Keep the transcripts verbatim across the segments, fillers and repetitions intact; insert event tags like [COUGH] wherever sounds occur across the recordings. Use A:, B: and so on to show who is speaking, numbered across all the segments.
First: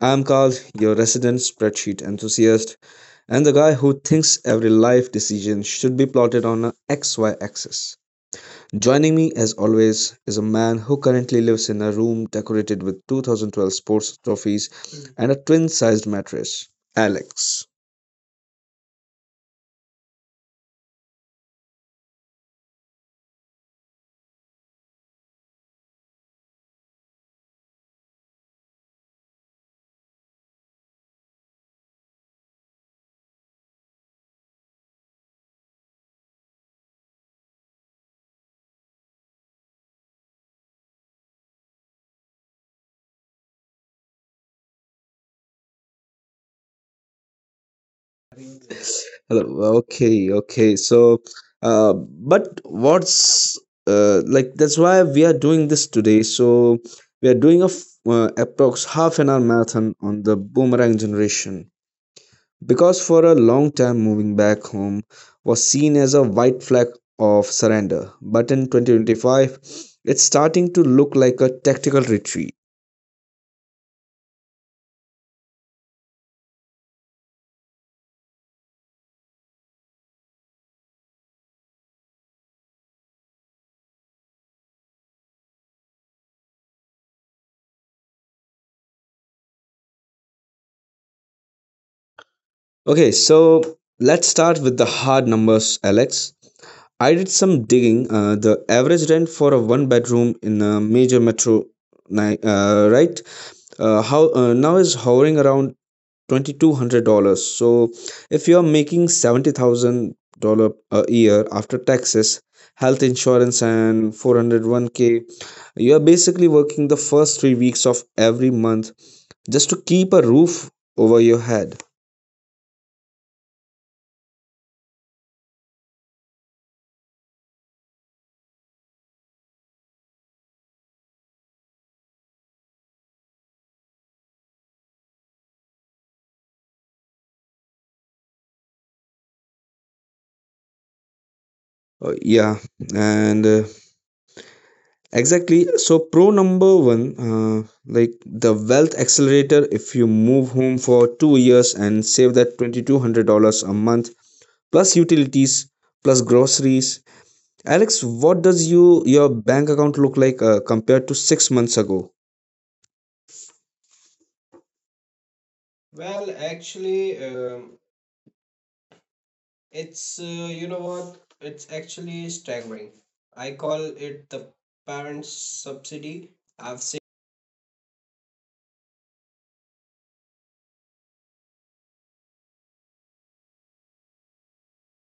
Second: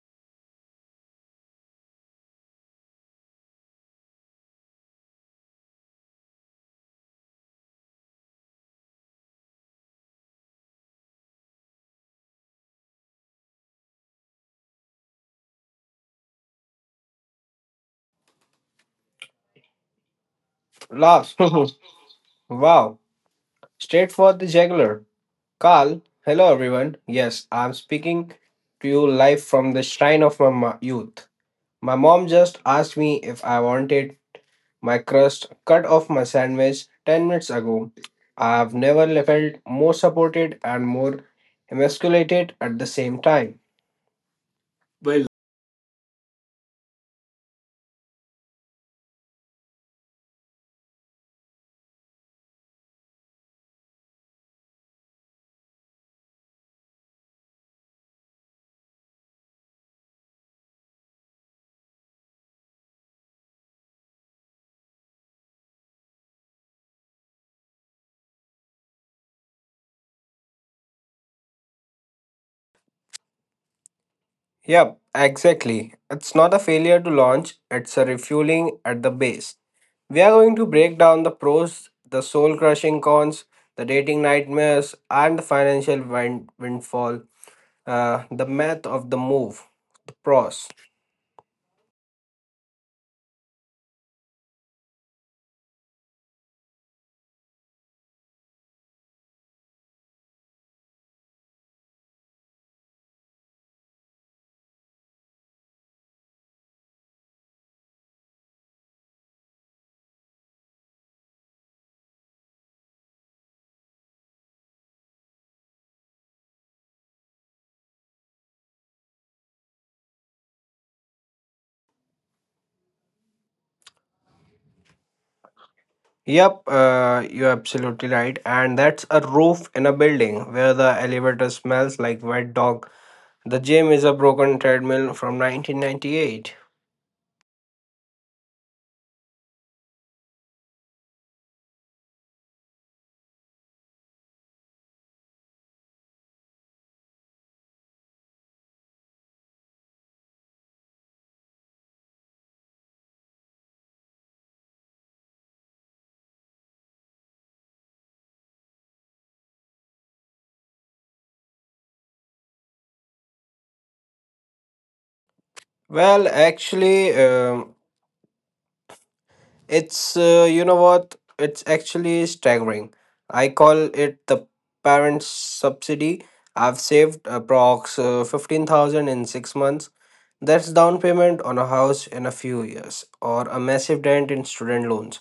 A: I'm Carl, your resident spreadsheet enthusiast, and the guy who thinks every life decision should be plotted on a X Y axis. Joining me, as always, is a man who currently lives in a room decorated with two thousand twelve sports trophies and a twin sized mattress, Alex.
B: Laughs. [LAUGHS] wow. Straight for the jugular. Carl, hello everyone. Yes, I'm speaking to you live from the shrine of my ma- youth. My mom just asked me if I wanted my crust cut off my sandwich ten minutes ago. I've never felt more supported and more emasculated at the same time. Well,
A: Hello. Okay, okay. So, uh, but what's uh, like that's why we are doing this today. So we are doing a f- uh, approx half an hour marathon on the boomerang generation, because for a long time moving back home was seen as a white flag of surrender. But in twenty twenty-five, it's starting to look like a tactical retreat.
B: yep, exactly. It's not a failure to launch, it's a refueling at the base. We are going to break down the pros, the soul crushing cons, the dating nightmares, and the financial wind- windfall, uh, the math of the move, the pros.
A: Okay, so let's start with the hard numbers, Alex. I did some digging. Uh, the average rent for a one bedroom in a major metro, ni- uh, right? Uh, how uh, Now is hovering around twenty two hundred dollars. So if you are making seventy thousand dollar a year after taxes, health insurance, and four hundred one k, you are basically working the first three weeks of every month just to keep a roof over your head.
B: Yep, uh, you're absolutely right. And that's a roof in a building where the elevator smells like wet dog. The gym is a broken treadmill from nineteen ninety-eight.
A: Uh, yeah, and uh, exactly. So, pro number one, uh, like the wealth accelerator, if you move home for two years and save that twenty-two hundred dollars a month, plus utilities, plus groceries. Alex, what does you your bank account look like uh, compared to six months ago?
B: Well,
A: Well,
B: actually,
A: actually,
B: um
A: um,
B: it's,
A: it's
B: uh,
A: uh,
B: you
A: you
B: know
A: know
B: what?
A: what?
B: It's
A: It's
B: actually
A: actually
B: staggering.
A: staggering.
B: I
A: I
B: call
A: call
B: it
A: it
B: the
A: the
B: parents'
A: parents'
B: subsidy.
A: subsidy.
B: I've
A: I've.
B: saved approx uh, fifteen thousand in six months. That's down payment on a house in a few years or a massive dent in student loans.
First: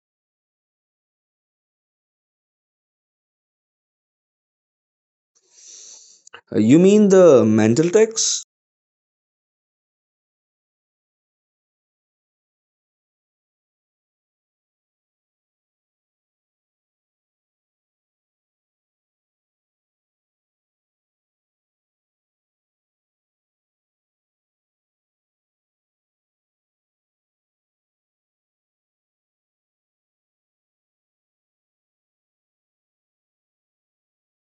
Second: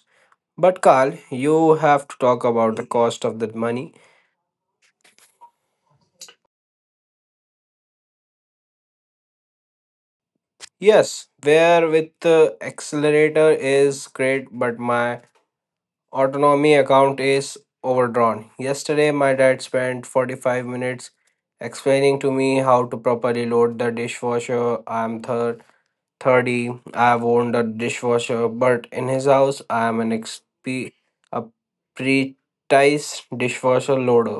B: But Carl, you have to talk about the cost of that money.
A: Uh, You mean the mental tax?
B: Yes, where with the accelerator is great, but my autonomy account is overdrawn. Yesterday, my dad spent forty-five minutes explaining to me how to properly load the dishwasher. I'm thir- thirty, I've owned a dishwasher, but in his house, I am an exp- a precise dishwasher loader.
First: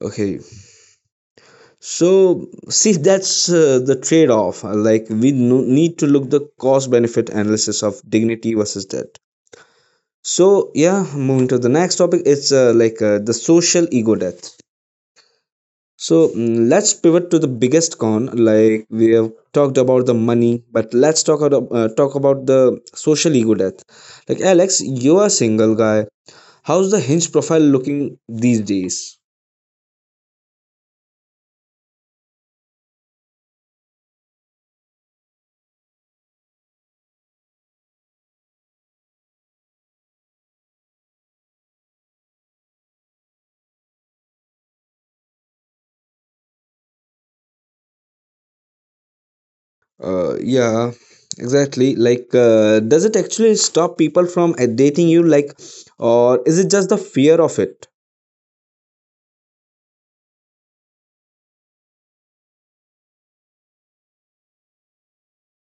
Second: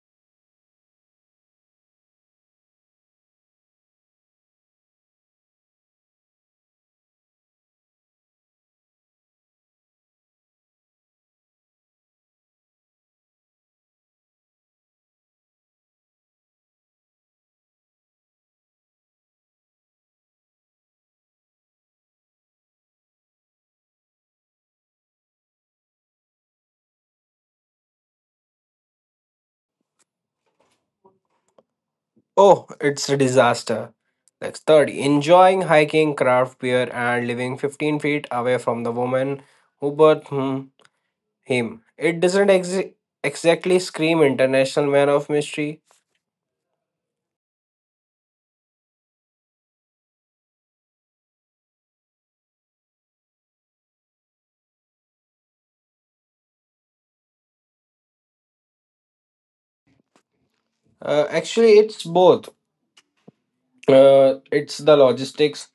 A: Okay, so see that's uh, the trade-off. Uh, Like we no- need to look the cost-benefit analysis of dignity versus debt. So yeah, moving to the next topic, it's uh, like uh, the social ego death. So mm, let's pivot to the biggest con. Like we have talked about the money, but let's talk about uh, talk about the social ego death. Like Alex, you're a single guy. How's the hinge profile looking these days?
B: Oh, it's a disaster. Next thirty. Enjoying hiking, craft beer, and living fifteen feet away from the woman who birthed. hmm, him. It doesn't ex- exactly scream international man of mystery.
A: Uh, yeah, exactly. Like, uh, does it actually stop people from uh, dating you? Like, or is it just the fear of it?
B: Uh, actually, it's both. Uh, it's the logistics.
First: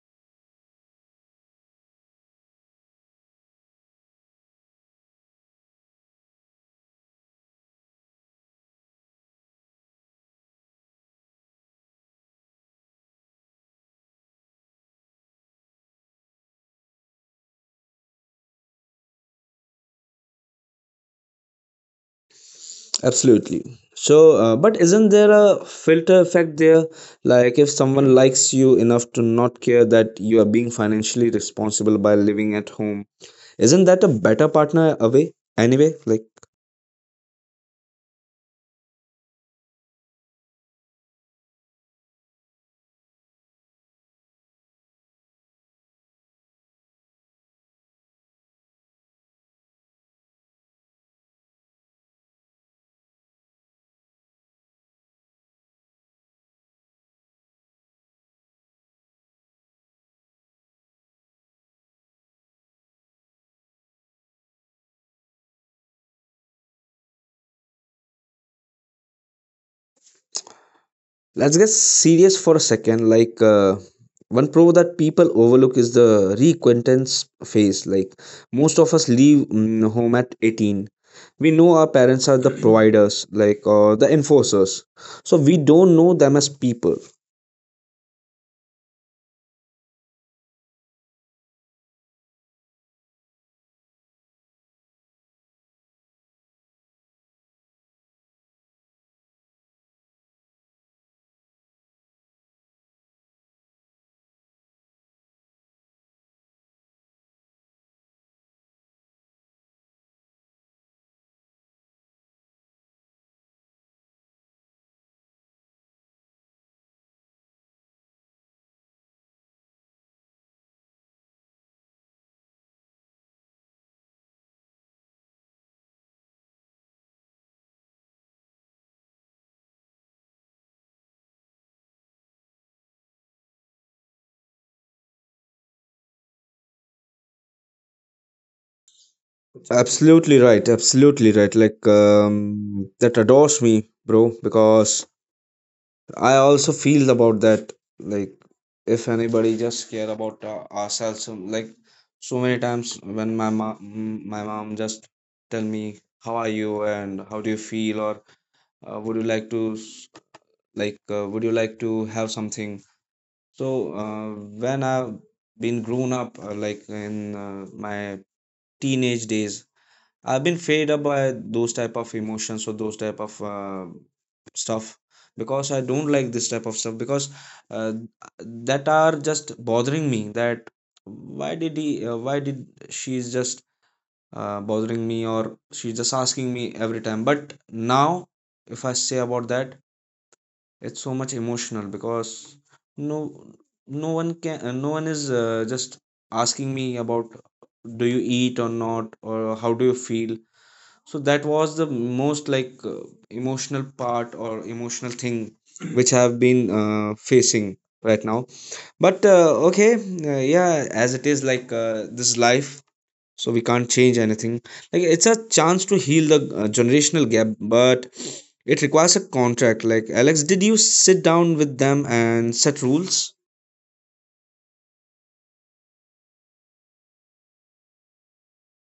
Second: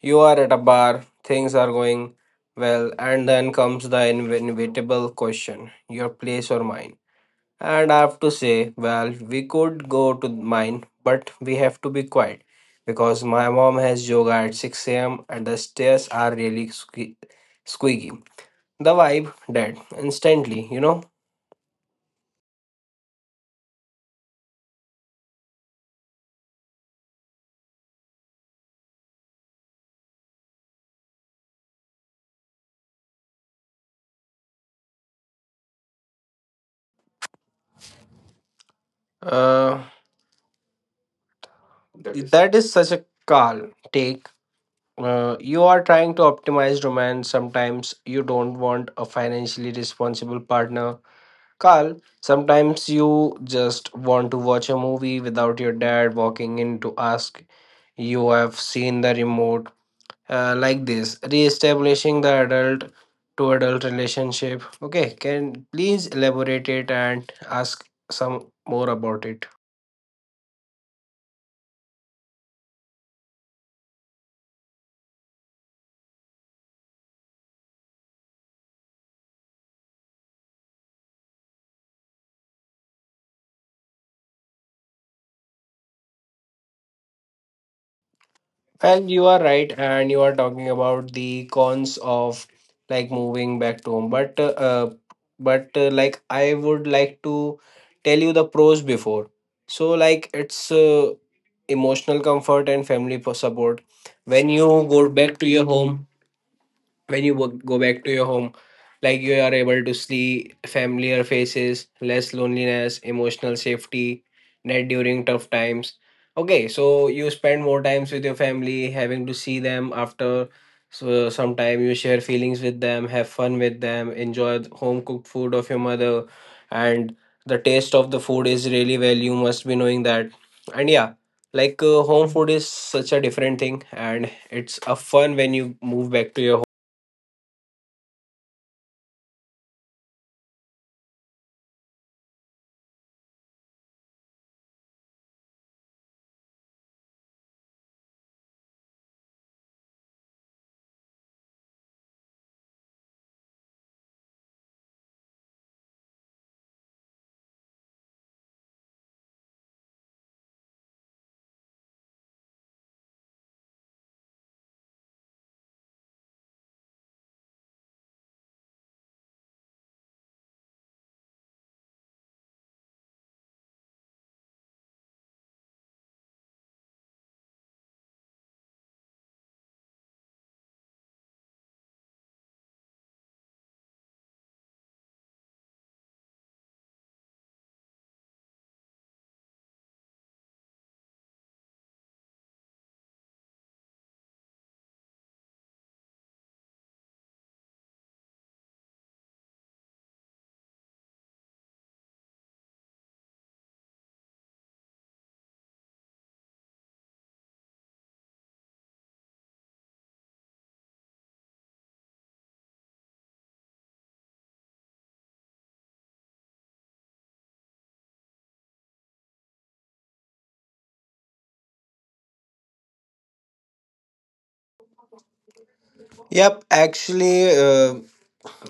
B: You are at a bar, things are going well, and then comes the in- inevitable question, your place or mine. And I have to say, well, we could go to mine, but we have to be quiet because my mom has yoga at six a m and the stairs are really sque- squeaky. The vibe, dead instantly, you know.
A: Absolutely. So, uh, but isn't there a filter effect there? Like, if someone likes you enough to not care that you are being financially responsible by living at home, isn't that a better partner away anyway? Like.
B: Uh, That is That is such a calm take. Uh, you are trying to optimize romance. Sometimes you don't want a financially responsible partner. Carl, sometimes you just want to watch a movie without your dad walking in to ask you have seen the remote. Uh, like this, re-establishing the adult to adult relationship. Okay, can please elaborate it and ask some more about it.
A: Let's get serious for a second. Like uh, one pro that people overlook is the reacquaintance phase. Like most of us leave mm, home at eighteen. We know our parents are the providers, like or the enforcers. So we don't know them as people.
B: Well, you are right, and you are talking about the cons of like moving back to home. But uh, uh, but uh, Like I would like to tell you the pros before. So like it's uh, emotional comfort and family po- support. When you go back to your home, when you wo- go back to your home, like you are able to see familiar faces, less loneliness, emotional safety net during tough times. Okay, so you spend more times with your family, having to see them after, so some time you share feelings with them, have fun with them, enjoy the home cooked food of your mother. And the taste of the food is really well, you must be knowing that. And yeah, like uh, home food is such a different thing and it's a fun when you move back to your
A: Absolutely right. Absolutely right. Like um, that adores me, bro. Because I also feel about that. Like, if anybody just care about uh, ourselves, um, like so many times when my mom, my mom just tell me how are you and how do you feel, or uh, would you like to s- like uh, would you like to have something? So, uh, when I've been grown up, uh, like in uh, my teenage days, I've been fed up by those type of emotions or those type of uh, stuff, because I don't like this type of stuff, because uh, that are just bothering me. That why did he? Uh, why did she's just uh, bothering me, or she's just asking me every time? But now, if I say about that, it's so much emotional, because no, no one can. Uh, no one is uh, just asking me about do you eat or not, or how do you feel. So that was the most like uh, emotional part or emotional thing which I have been uh, facing right now. But uh, okay, uh, yeah, as it is, like uh, this is life, so we can't change anything. Like it's a chance to heal the uh, generational gap, but it requires a contract. Like Alex, did you sit down with them and set rules?
B: Yep, actually, uh,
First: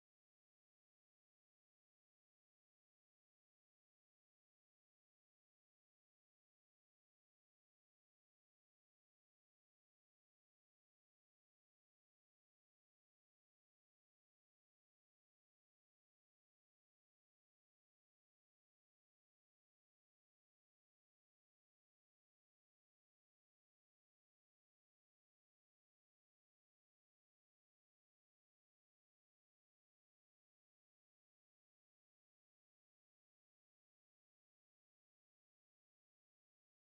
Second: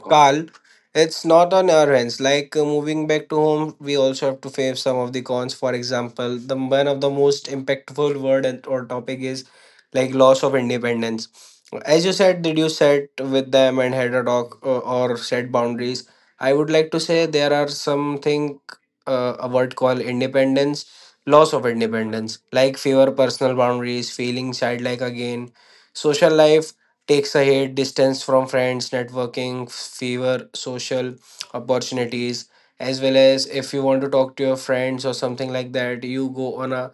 B: Carl, it's not on our hands. Like uh, moving back to home, we also have to face some of the cons. For example, the one of the most impactful word and, or topic is like loss of independence. As you said, did you set with them and had a talk uh, or set boundaries? I would like to say there are something, uh, a word called independence, loss of independence, like fewer personal boundaries, feeling childlike again. Social life takes a hit, distance from friends, networking, fewer social opportunities, as well as if you want to talk to your friends or something like that, you go on a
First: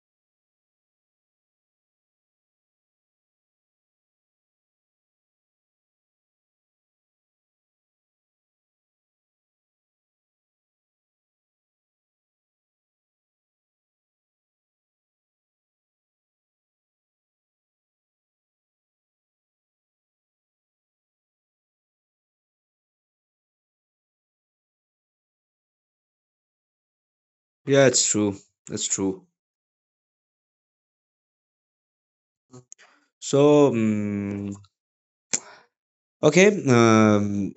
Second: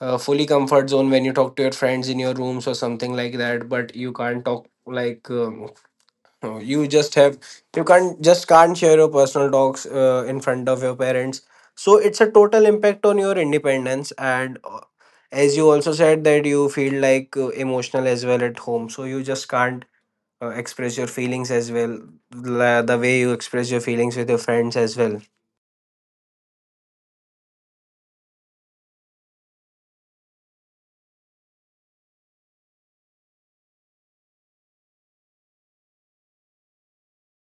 B: uh, fully comfort zone when you talk to your friends in your rooms or something like that, but you can't talk like um, uh, you just have, you can't just can't share your personal talks uh, in front of your parents. So it's a total impact on your independence and uh, as you also said that you feel like uh, emotional as well at home, so you just can't uh, express your feelings as well, la- the way you express your feelings with your friends as well.
A: Yeah, it's true. It's true. So, mm okay, um,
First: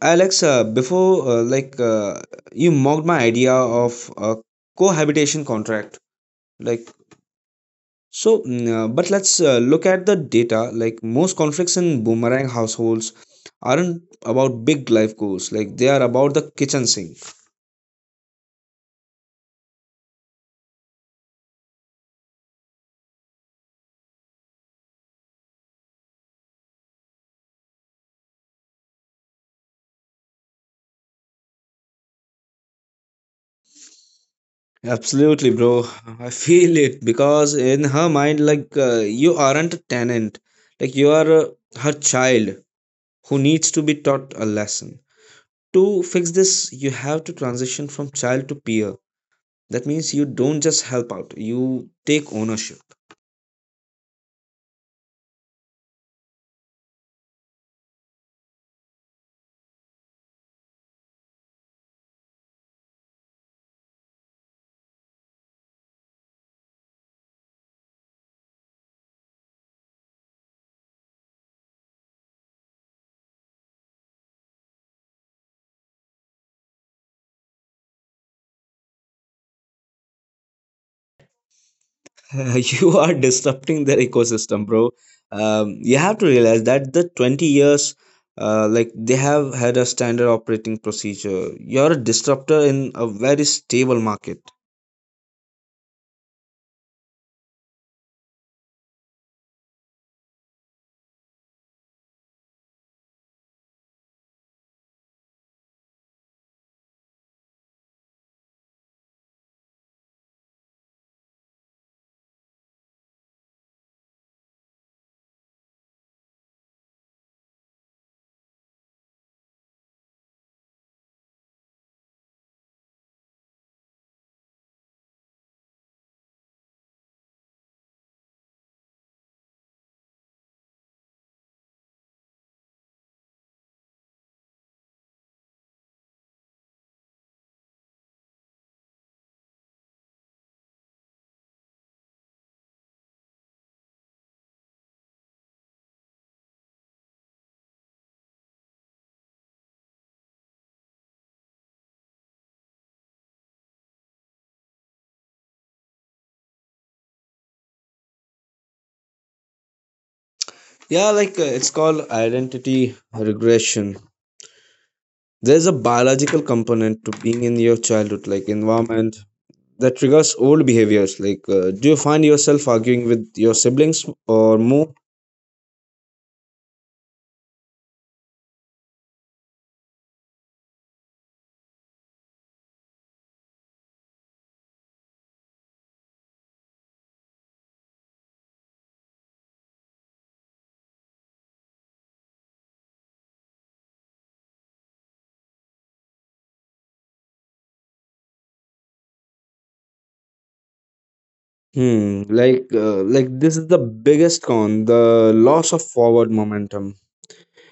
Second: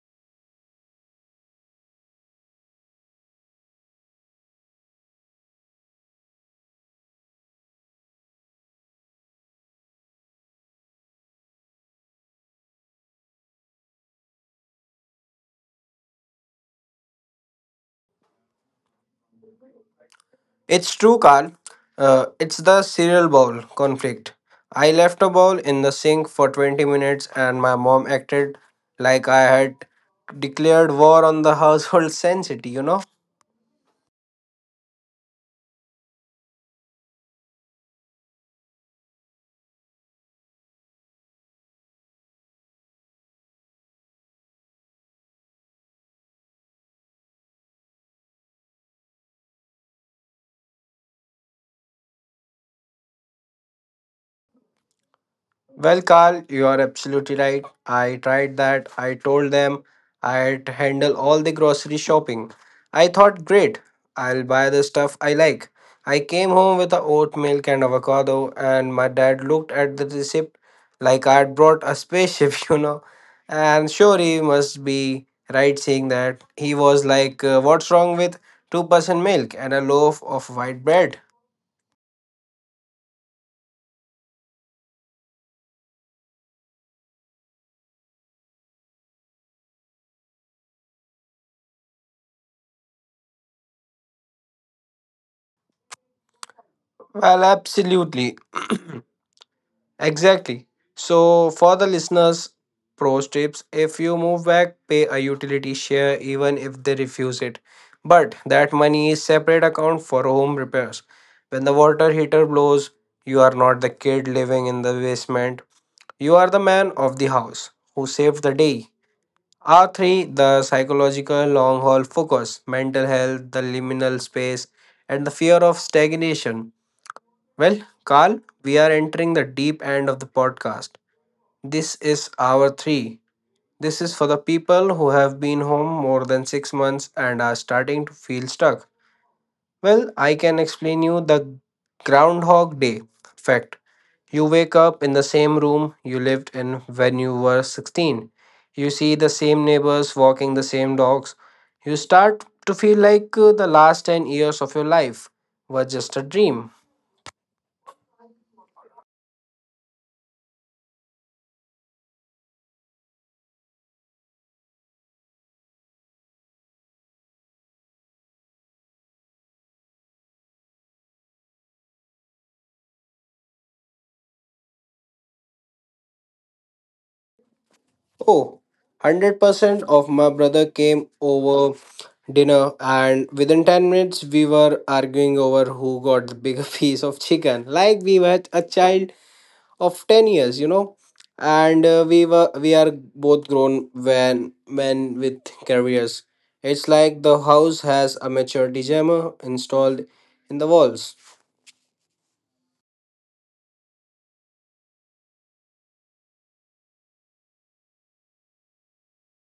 A: Alexa, before uh, like uh, you mocked my idea of a cohabitation contract, like so. mm, uh, but let's uh, look at the data. Like most conflicts in boomerang households aren't about big life goals. Like they are about the kitchen sink.
B: It's true, Carl. Uh, it's the cereal bowl conflict. I left a bowl in the sink for twenty minutes and my mom acted like I had declared war on the household [LAUGHS] sanctity, you know.
A: Absolutely, bro. [LAUGHS] I feel it, because in her mind, like uh, you aren't a tenant. Like you are uh, her child who needs to be taught a lesson. To fix this, you have to transition from child to peer. That means you don't just help out, you take ownership.
B: Well, Carl, you are absolutely right. I tried that. I told them I'd handle all the grocery shopping. I thought, great, I'll buy the stuff I like. I came home with a oat milk and avocado, and my dad looked at the receipt like I'd brought a spaceship, [LAUGHS] you know. And sure, he must be right saying that. He was like, uh, what's wrong with two percent milk and a loaf of white bread?
A: [LAUGHS] You are disrupting their ecosystem, bro. Um, you have to realize that the twenty years, uh, like they have had a standard operating procedure. You're a disruptor in a very stable market.
B: Well, absolutely. [CLEARS THROAT] Exactly. So, for the listeners, pro tips: if you move back, pay a utility share even if they refuse it. But that money is separate account for home repairs. When the water heater blows, you are not the kid living in the basement. You are the man of the house who saved the day. R three the psychological long haul focus, mental health, the liminal space, and the fear of stagnation. Well, Carl, we are entering the deep end of the podcast. This is hour three. This is for the people who have been home more than six months and are starting to feel stuck. Well, I can explain you the Groundhog Day fact. You wake up in the same room you lived in when you were sixteen. You see the same neighbors walking the same dogs. You start to feel like uh, the last ten years of your life were just a dream.
A: Yeah, like uh, it's called identity regression. There's a biological component to being in your childhood like environment that triggers old behaviors. Like uh, do you find yourself arguing with your siblings or more?
B: Oh, one hundred percent of my brother came over dinner and within ten minutes we were arguing over who got the bigger [LAUGHS] piece of chicken, like we were a child of ten years, you know. And uh, we were we are both grown when men with careers. It's like the house has a maturity jammer installed in the walls.
A: Hmm, like uh, like this is the biggest con, the loss of forward momentum.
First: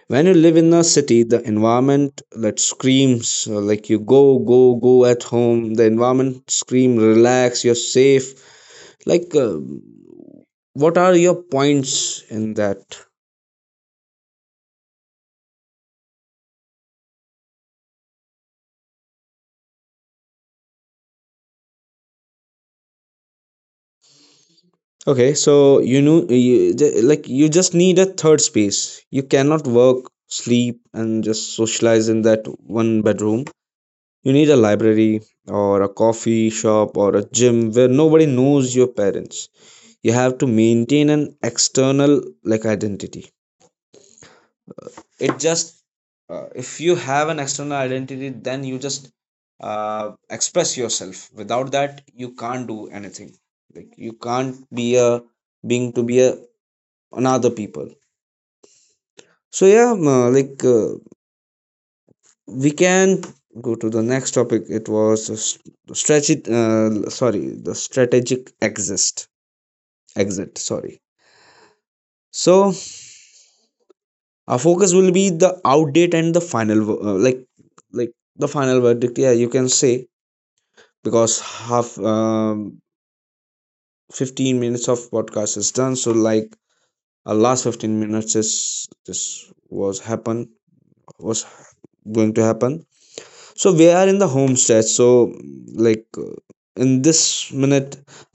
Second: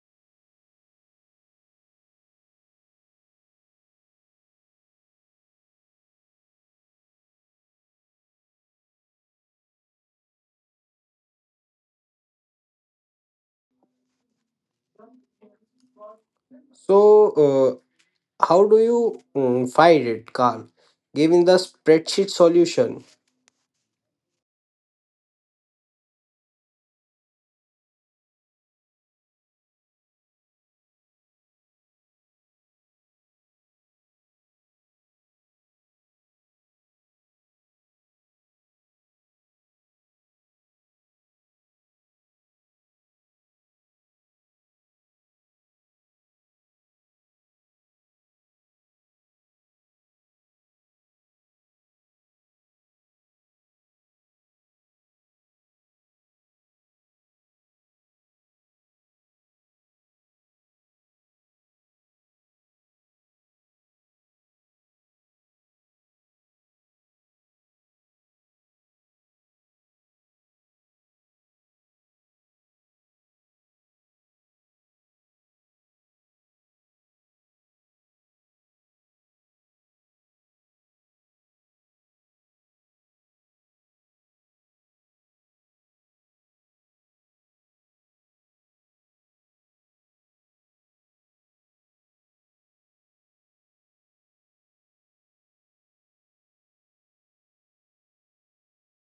A: When you live in a city, the environment that screams, uh, like you go, go, go. At home, the environment scream, relax, you're safe. Like, uh, what are your points in that?
B: So uh, how do you mm, fight it, Carl, giving the spreadsheet solution?
A: Okay, so you know, you, ju- like you just need a third space. You cannot work, sleep, and just socialize in that one bedroom. You need a library or a coffee shop or a gym where nobody knows your parents. You have to maintain an external like identity. It just uh, if you have an external identity, then you just uh, express yourself. Without that, you can't do anything. Like you can't be a being to be a another people. So yeah, um, uh, like uh, we can go to the next topic. It was a s- strategic, uh, sorry, the strategic exist exit, sorry. So our focus will be the outdate and the final, uh, like like the final verdict, yeah, you can say, because half um, fifteen minutes of podcast is done. So like our last fifteen minutes is this was happen, was going to happen. So we are in the home stretch. So like, uh, in this minute,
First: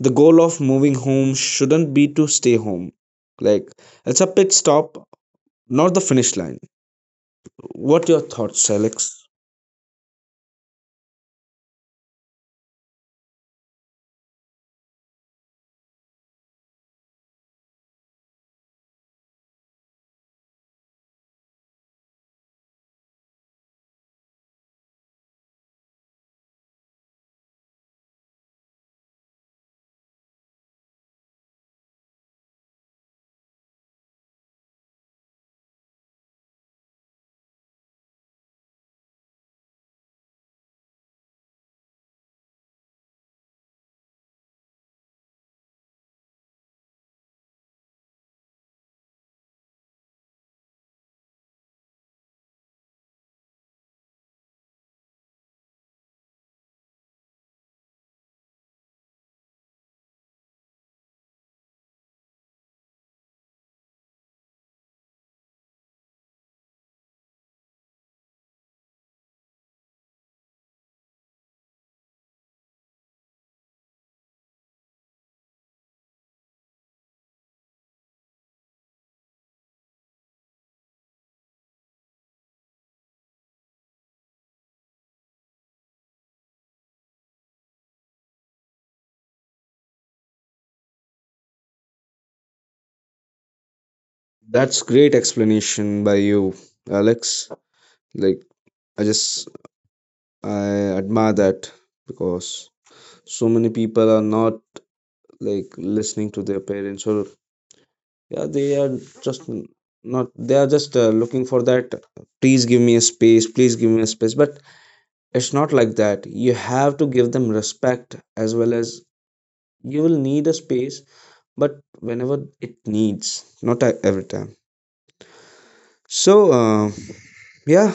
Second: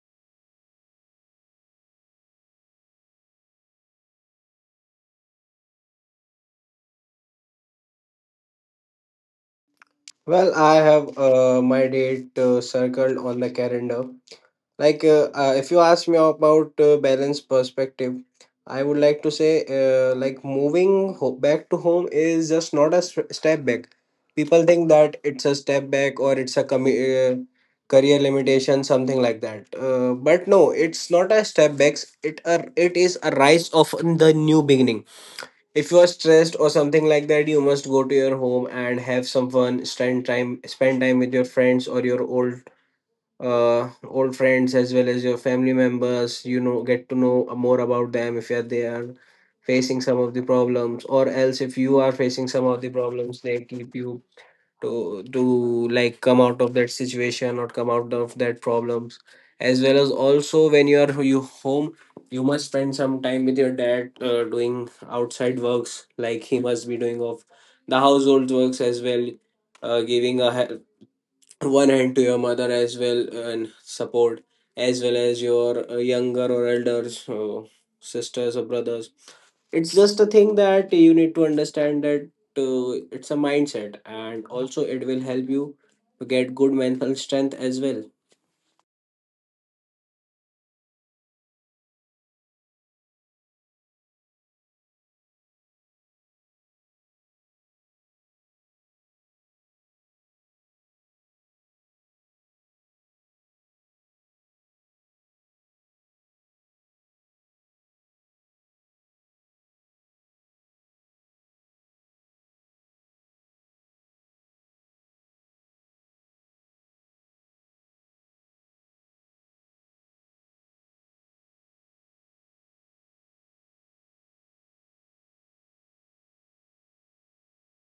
A: the goal of moving home shouldn't be to stay home. Like it's a pit stop, not the finish line. What your thoughts, Alex?
B: Well, I have uh, my date uh, circled on the calendar. Like, uh, uh, if you ask me about uh, balance perspective, I would like to say, uh, like, moving ho- back to home is just not a s- step back. People think that it's a step back or it's a commu- uh, career limitation, something like that. Uh, but no, it's not a step back. It a, it is a rise of the new beginning. If you are stressed or something like that, you must go to your home and have some fun, spend time spend time with your friends or your old uh old friends as well as your family members, you know, get to know more about them. If you are there facing some of the problems, or else if you are facing some of the problems, they keep you to to like come out of that situation or come out of that problems, as well as also when you are you home, you must spend some time with your dad uh, doing outside works, like he must be doing of the household works as well, uh, giving a he- one hand to your mother as well, and support as well as your uh, younger or elders uh, sisters or brothers. It's just a thing that you need to understand that uh, it's a mindset and also it will help you to get good mental strength as well.
A: That's great explanation by you, Alex. Like I just I admire that, because so many people are not like listening to their parents, or yeah they are just not, they are just uh, looking for that, please give me a space, please give me a space. But it's not like that. You have to give them respect, as well as you will need a space, but whenever it needs, not at every time. So uh, yeah,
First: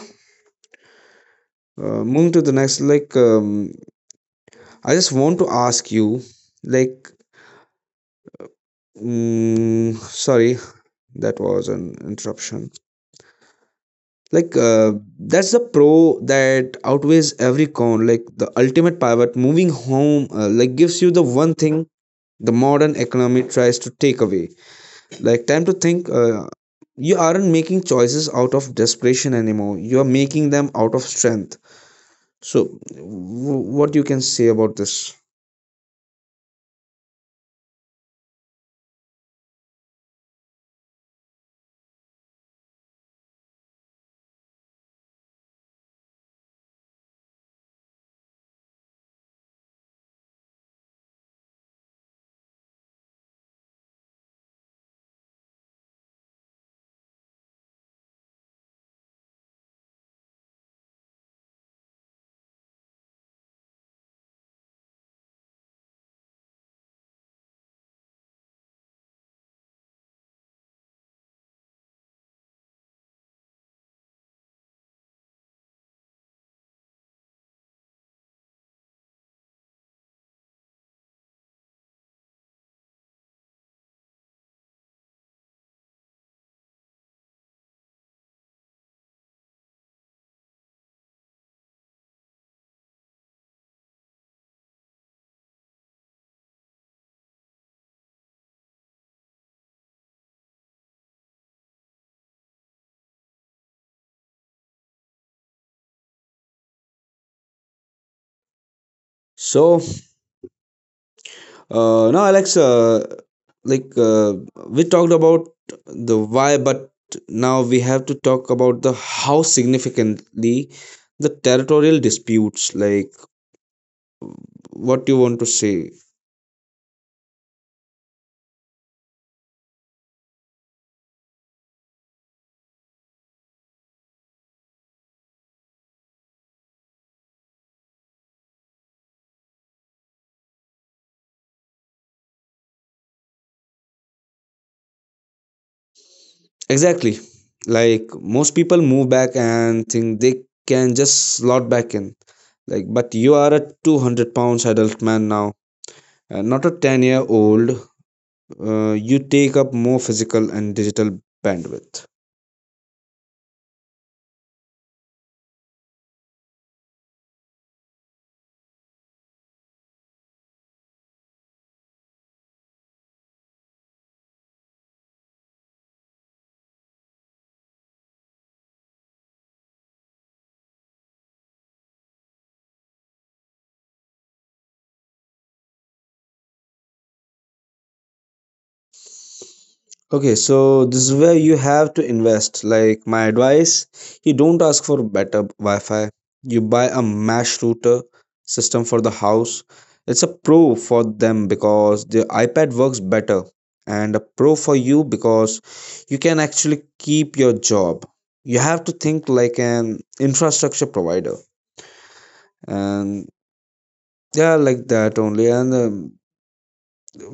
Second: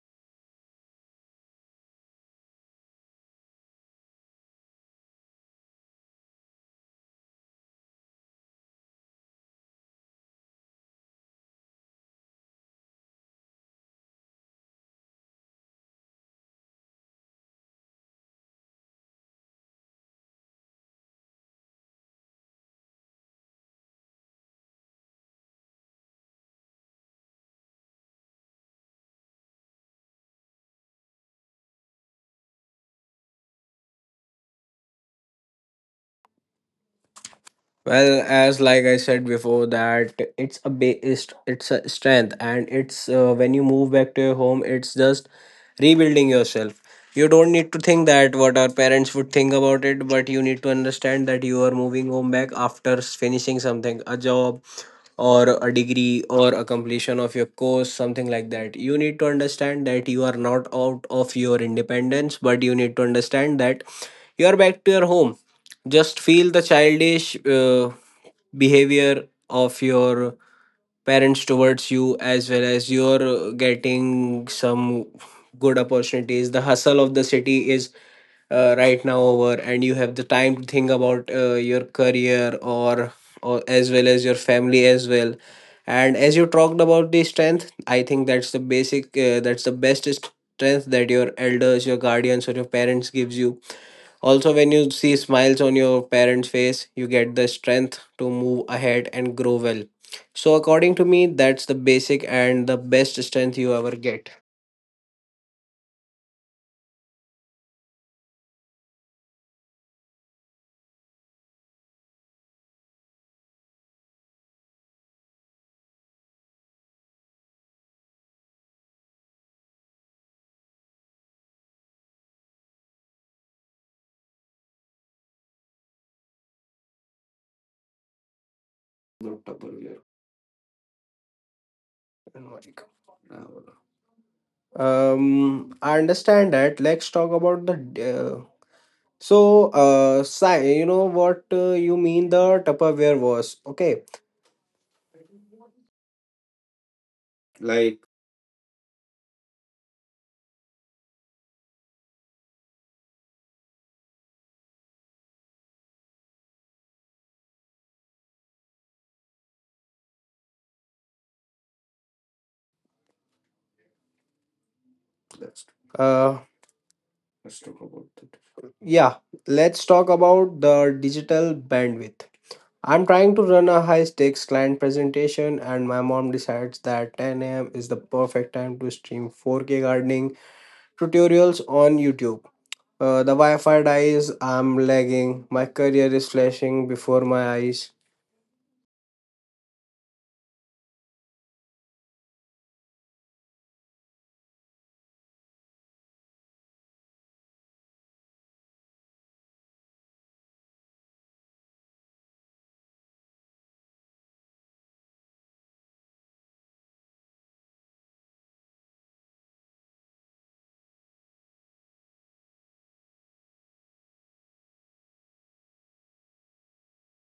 A: uh, moving to the next, like um, I just want to ask you, like, mm, sorry, that was an interruption. Like uh, that's the pro that outweighs every con, like the ultimate pivot. Moving home uh, like gives you the one thing the modern economy tries to take away, like time to think. Uh, you aren't making choices out of desperation anymore, you are making them out of strength. So w- what you can say about this?
B: Well, as like I said before, that it's a base, it's a strength, and it's uh, when you move back to your home, it's just rebuilding yourself. You don't need to think that what our parents would think about it, but you need to understand that you are moving home back after s- finishing something, a job or a degree or a completion of your course, something like that. You need to understand that you are not out of your independence, but you need to understand that you are back to your home. Just feel the childish uh, behavior of your parents towards you, as well as you're uh, getting some good opportunities. The hustle of the city is uh, right now over, and you have the time to think about uh, your career or or as well as your family as well. And as you talked about the strength, I think that's the basic uh, that's the best strength that your elders, your guardians, or your parents gives you. Also, when you see smiles on your parents' face, you get the strength to move ahead and grow well. So, according to me, that's the basic and the best strength you ever get.
A: So, Uh, now, Alex, uh, like uh, we talked about the why, but now we have to talk about the how, significantly the territorial disputes. Like, what you want to say
B: Um, I understand that. Let's talk about the. Uh, so, uh, Sai, you know what uh, you mean the Tupperware was, okay?
A: exactly?
B: Like,
A: Like most people move back and think they can just slot back in. Like, but you are a two hundred pounds adult man now, and not a ten year old. Uh, you take up more physical and digital bandwidth.
B: uh, yeah, let's talk about the digital bandwidth. I'm trying to run a high stakes client presentation, and my mom decides that ten a m is the perfect time to stream four K gardening tutorials on YouTube. Uh, the Wi Fi dies, I'm lagging, my career is flashing before my eyes.
A: Okay, so this is where you have to invest. Like my advice, you don't ask for better Wi-Fi. You buy a mesh router system for the house. It's a pro for them because the iPad works better, and a pro for you because you can actually keep your job. You have to think like an infrastructure provider, and yeah, like that only. And um,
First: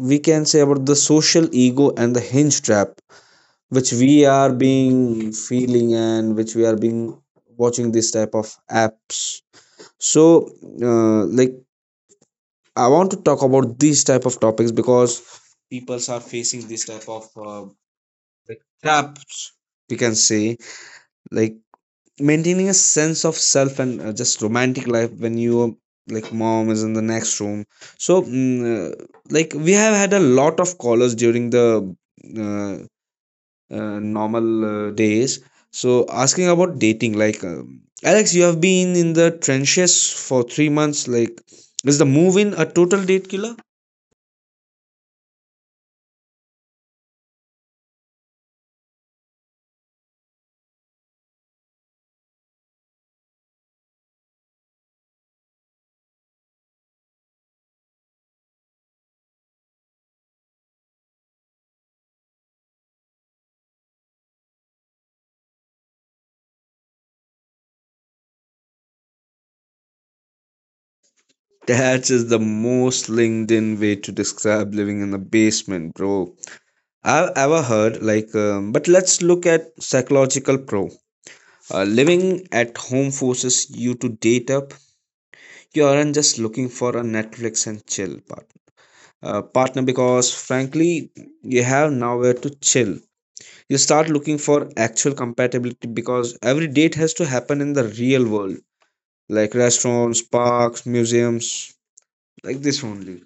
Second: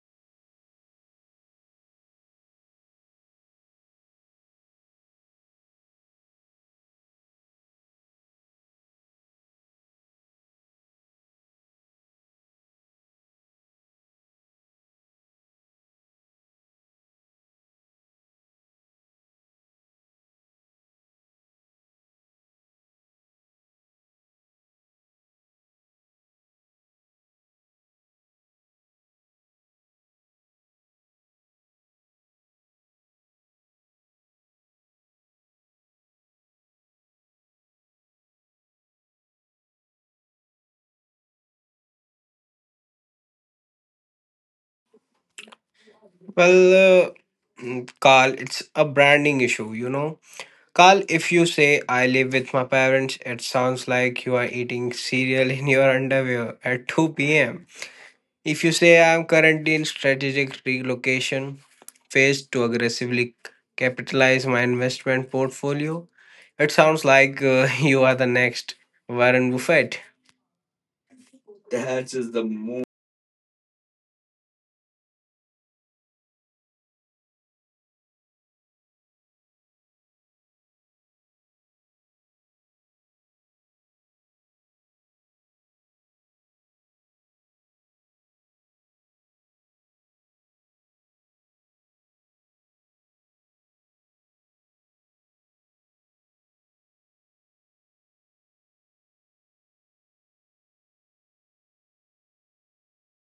A: we can say about the social ego and the hinge trap, which we are being feeling and which we are being watching this type of apps. So uh, like I want to talk about these type of topics, because peoples are facing this type of uh, like traps, we can say. Like maintaining a sense of self and uh, just romantic life, when you like mom is in the next room. So, mm, uh, like we have had a lot of callers during the uh, uh, normal uh, days. So, asking about dating, like um, Alex, you have been in the trenches for three months. Like, is the move in a total date killer? [LAUGHS]
B: Well, uh, mm, Carl, it's a branding issue, you know. Carl, if you say I live with my parents, it sounds like you are eating cereal [LAUGHS] in your underwear at two p m. If you say I'm currently in strategic relocation phase to aggressively capitalize my investment portfolio, it sounds like uh, [LAUGHS] you are the next Warren Buffett. That's
A: That is the
B: the move.
A: most LinkedIn way to describe living in the basement, bro. I've ever heard. Like, um, but let's look at psychological pro. Uh, living at home forces you to date up. You aren't just looking for a Netflix and chill partner, uh, partner because frankly you have nowhere to chill. You start looking for actual compatibility because every date has to happen in the real world, like restaurants, parks, museums, like this only.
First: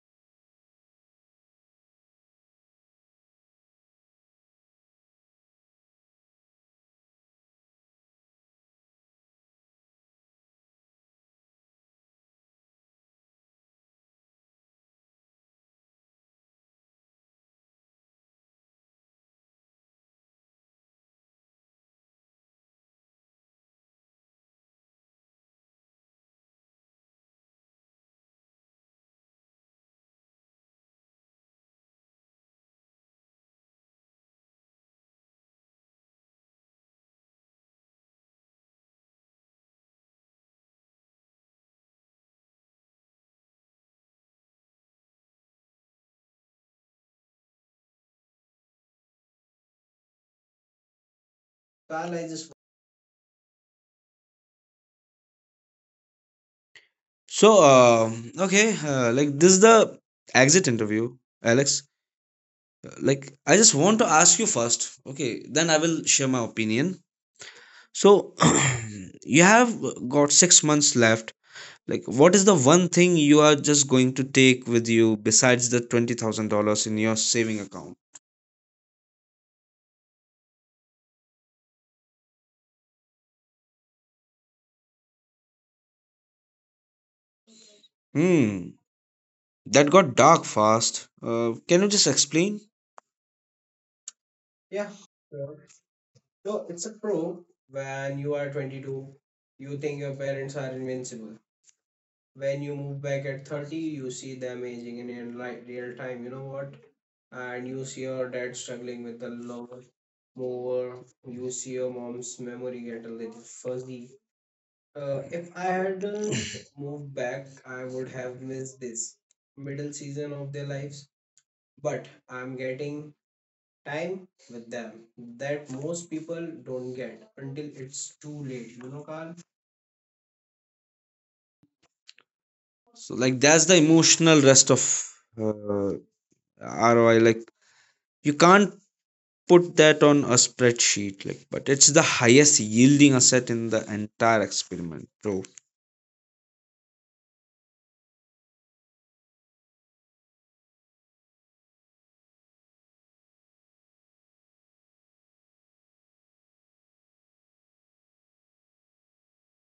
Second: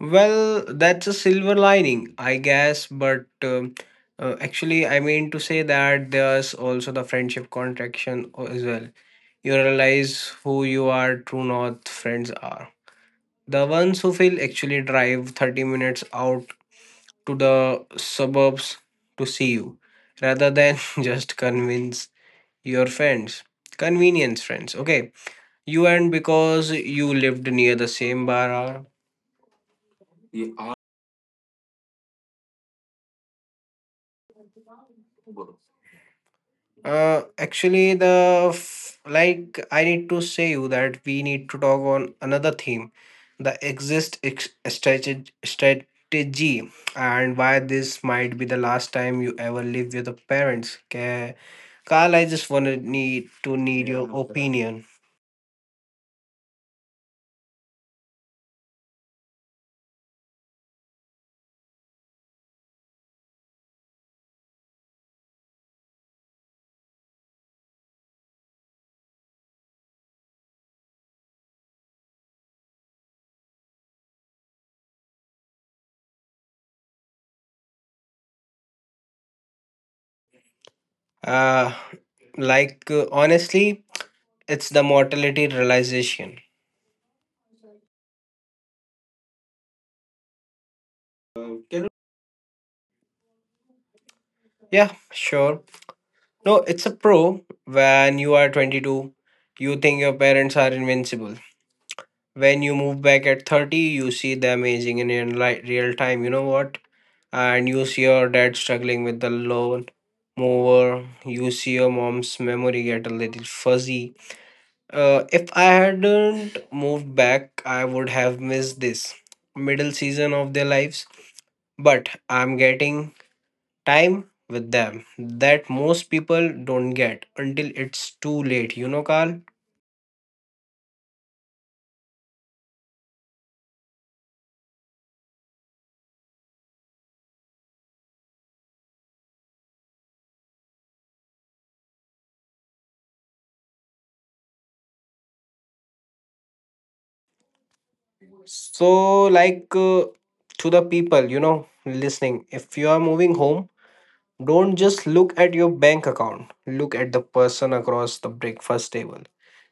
B: Well, that's a silver lining, I guess. But um, uh, actually, I mean to say that there's also the friendship contraction o- as well. You realize who you are true north friends are. The ones who feel actually drive thirty minutes out to the suburbs to see you rather than [LAUGHS] just convince your friends, convenience friends, okay, you and because you lived near the same bar or uh, actually the f- like I need to say you that we need to talk on another theme, the exist ex- strateg- strategy and why this might be the last time you ever live with your parents. Okay, Carl, I just wanna need to need your opinion.
A: so uh, okay. Uh, like, this is the exit interview, Alex. Like, I just want to ask you first, okay, then I will share my opinion. So, [CLEARS THROAT] you have got six months left. Like, what is the one thing you are just going to take with you besides the twenty thousand dollars in your saving account?
B: Uh, like uh, Honestly, it's the mortality realization.
A: Hmm. That got dark fast. Uh, can you just explain?
B: Yeah, sure. No, it's a pro. When you are twenty-two, you think your parents are invincible. When you move back at thirty, you see the aging in your li- real time. You know what? And you see your dad struggling with the loan mover. You see your mom's memory get a little fuzzy. Uh, if I hadn't moved back, I would have missed this middle season of their lives. But I'm getting time with them that most people don't get until it's too late, you know, Carl?
A: So, like, that's the emotional rest of uh, R O I. Like, you can't put that on a spreadsheet, like, but it's the highest yielding asset in the entire experiment, bro.
B: So, like, uh, to the people, you know, listening, if you are moving home, don't just look at your bank account, look at the person across the breakfast table.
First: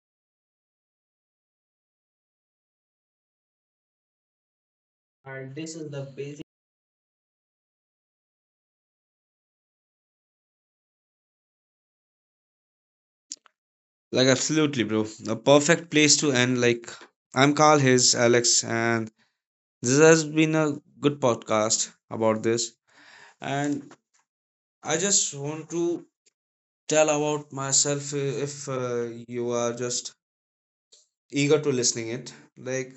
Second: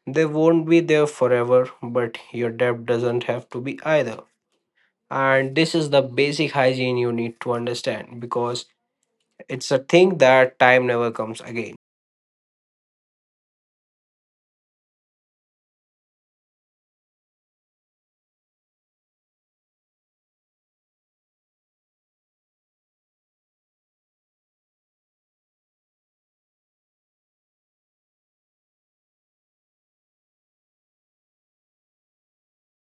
B: They won't be there forever, but your debt doesn't have to be either. And this is the basic hygiene you need to understand because it's a thing that time never comes again.
A: Like, absolutely, bro. A perfect place to end. Like, I'm Carl His, Alex, and this has been a good podcast about this. And I just want to tell about myself. Uh, if uh, you are just eager to listening it, like,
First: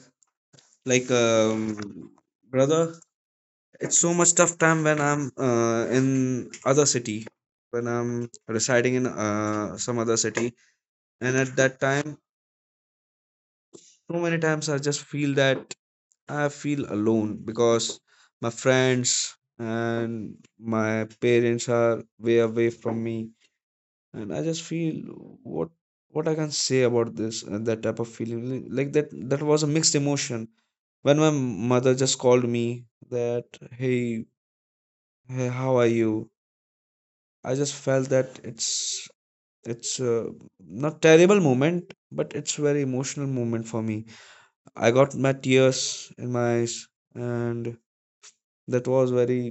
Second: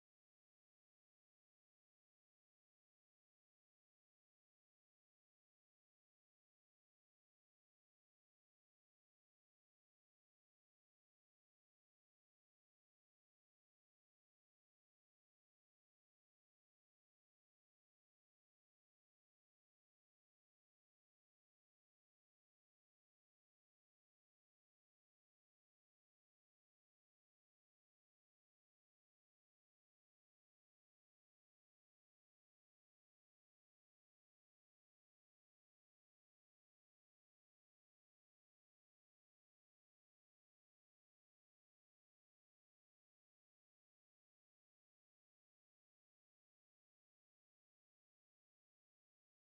A: like um brother, it's so much tough time when I'm uh, in other city, when I'm residing in uh, some other city. And at that time, so many times I just feel that I feel alone because my friends and my parents are way away from me. And I just feel what what I can say about this and that type of feeling, like like that, that was a mixed emotion. When my mother just called me that, hey, hey how are you? I just felt that it's it's uh, not terrible moment, but it's very emotional moment for me. I got my tears in my eyes, and that was very,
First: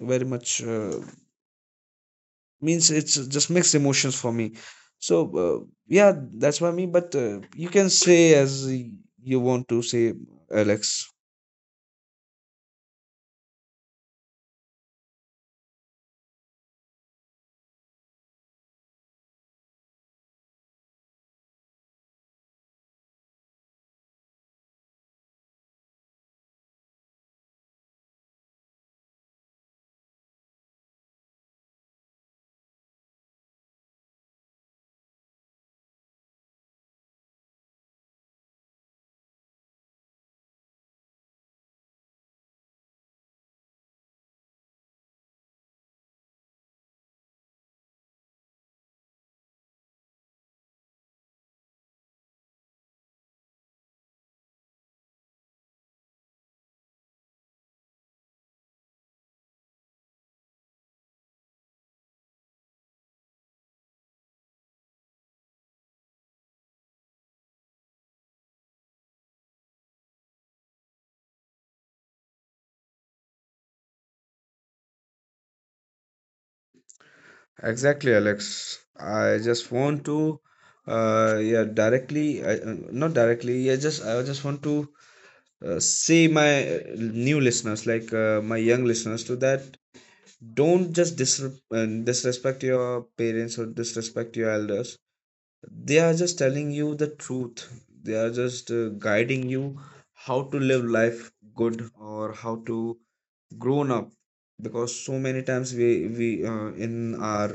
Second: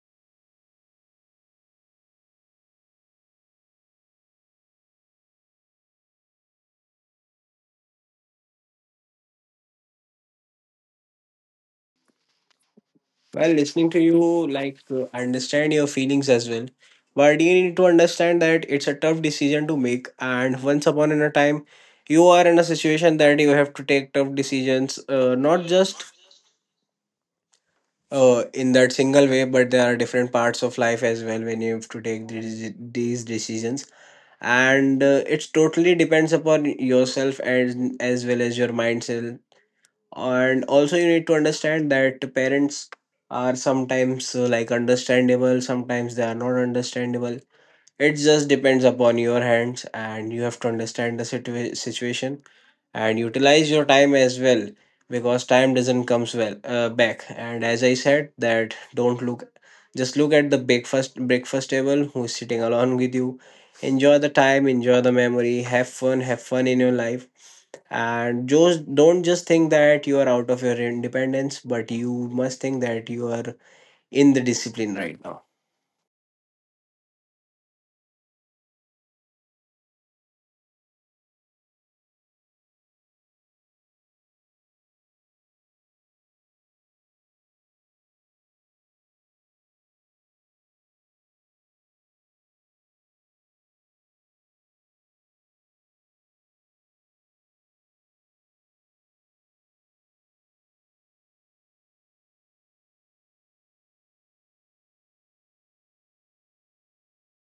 A: very much uh, means it's just mixed emotions for me. So uh, yeah, that's what me. But uh, you can say as you want to say, Alex.
B: Well, listening to you, like uh, I understand your feelings as well, but you need to understand that it's a tough decision to make, and once upon in a time you are in a situation that you have to take tough decisions, uh, not just uh, in that single way, but there are different parts of life as well, when you have to take these, these decisions. And uh, it's totally depends upon yourself, and as well as your mindset. And also you need to understand that parents are sometimes uh, like understandable, sometimes they are not understandable. It just depends upon your hands, and you have to understand the situa- situation and utilize your time as well, because time doesn't comes well uh, back. And as I said that, don't look, just look at the breakfast breakfast table, who's sitting along with you. Enjoy the time, enjoy the memory, have fun have fun in your life. And just don't just think that you are out of your independence, but you must think that you are in the discipline right now.
A: Exactly, Alex. I just want to, uh, yeah, directly, I, uh, not directly. Yeah, just I just want to uh, say my uh, new listeners, like, uh, my young listeners, to that don't just dis uh, disrespect your parents or disrespect your elders. They are just telling you the truth. They are just uh, guiding you how to live life good or how to grown up. Because so many times we we uh, in our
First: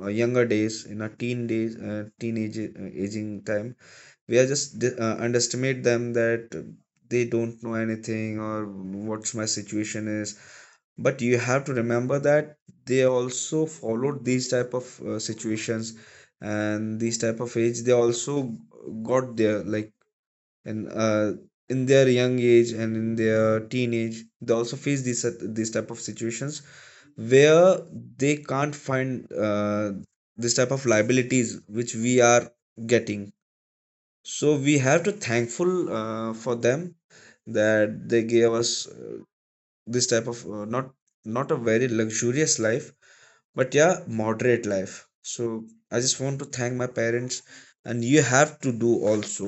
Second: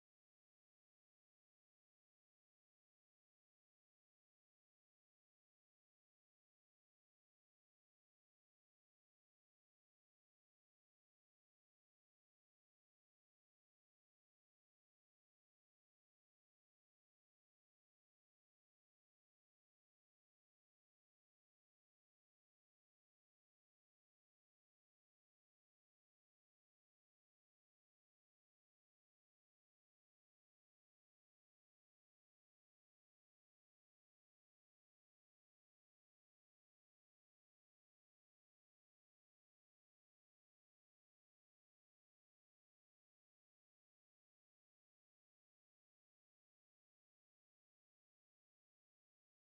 A: uh, younger days, in our teen days, uh, teenage uh, aging time, we are just uh, underestimate them that they don't know anything or what's my situation is. But you have to remember that they also followed these type of uh, situations. And these type of age, they also got there, like, in uh, in their young age and in their teenage, they also face these these type of situations where they can't find uh, this type of liabilities which we are getting. So we have to thankful uh, for them, that they gave us uh, this type of uh, not, not a very luxurious life, but yeah, moderate life. So I just want to thank my parents. And you have to do also,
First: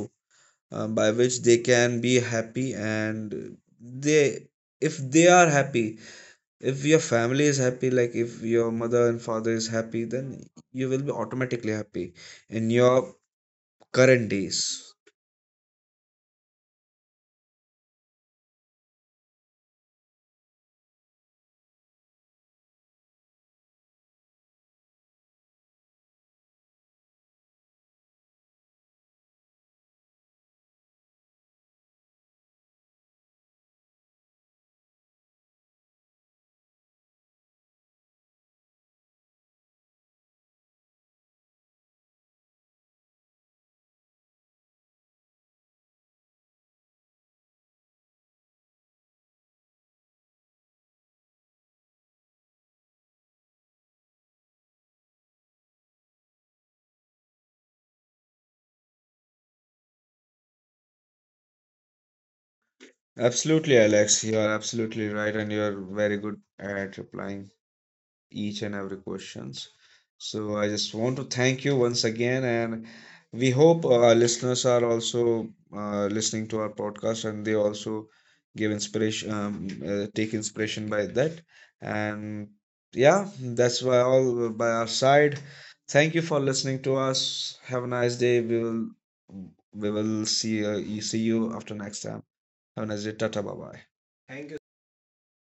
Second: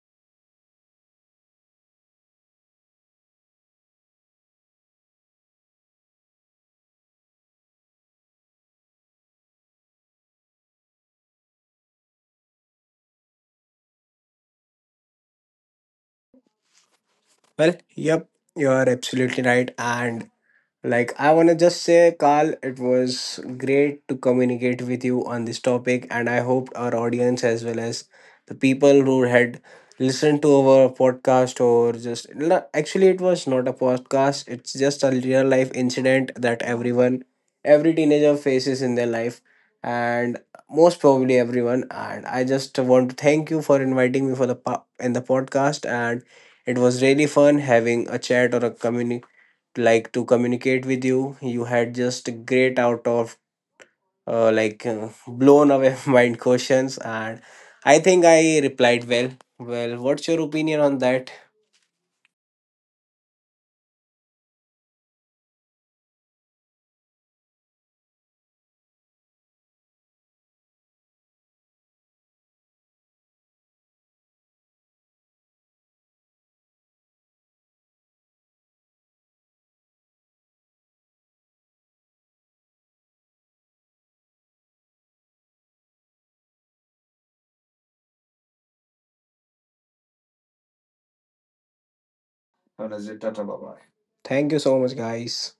A: uh, by which they can be happy. And they, if they are happy, if your family is happy, like if your mother and father is happy, then you will be automatically happy in your current days.
B: Well, yep, you are absolutely right. And like, I want to just say, Carl, it was great to communicate with you on this topic, and I hope our audience, as well as the people who had listened to our podcast, or just no, actually, it was not a podcast, it's just a real life incident that everyone, every teenager faces in their life, and most probably everyone. And I just want to thank you for inviting me for the po- in the podcast, and it was really fun having a chat or a communication like to communicate with you. You had just great out of uh, like uh, blown away [LAUGHS] mind questions, and I think I replied well. Well, what's your opinion on that?
A: Absolutely, Alex. You are absolutely right, and you are very good at replying each and every questions. So I just want to thank you once again, and we hope our listeners are also uh, listening to our podcast, and they also give inspiration, um, uh, take inspiration by that. And yeah, that's why all by our side. Thank you for listening to us. Have a nice day. We will we will see uh, see you after next time. Honest တွေတက်ထပ်ပါပါတယ်
B: Thank you so much, guys.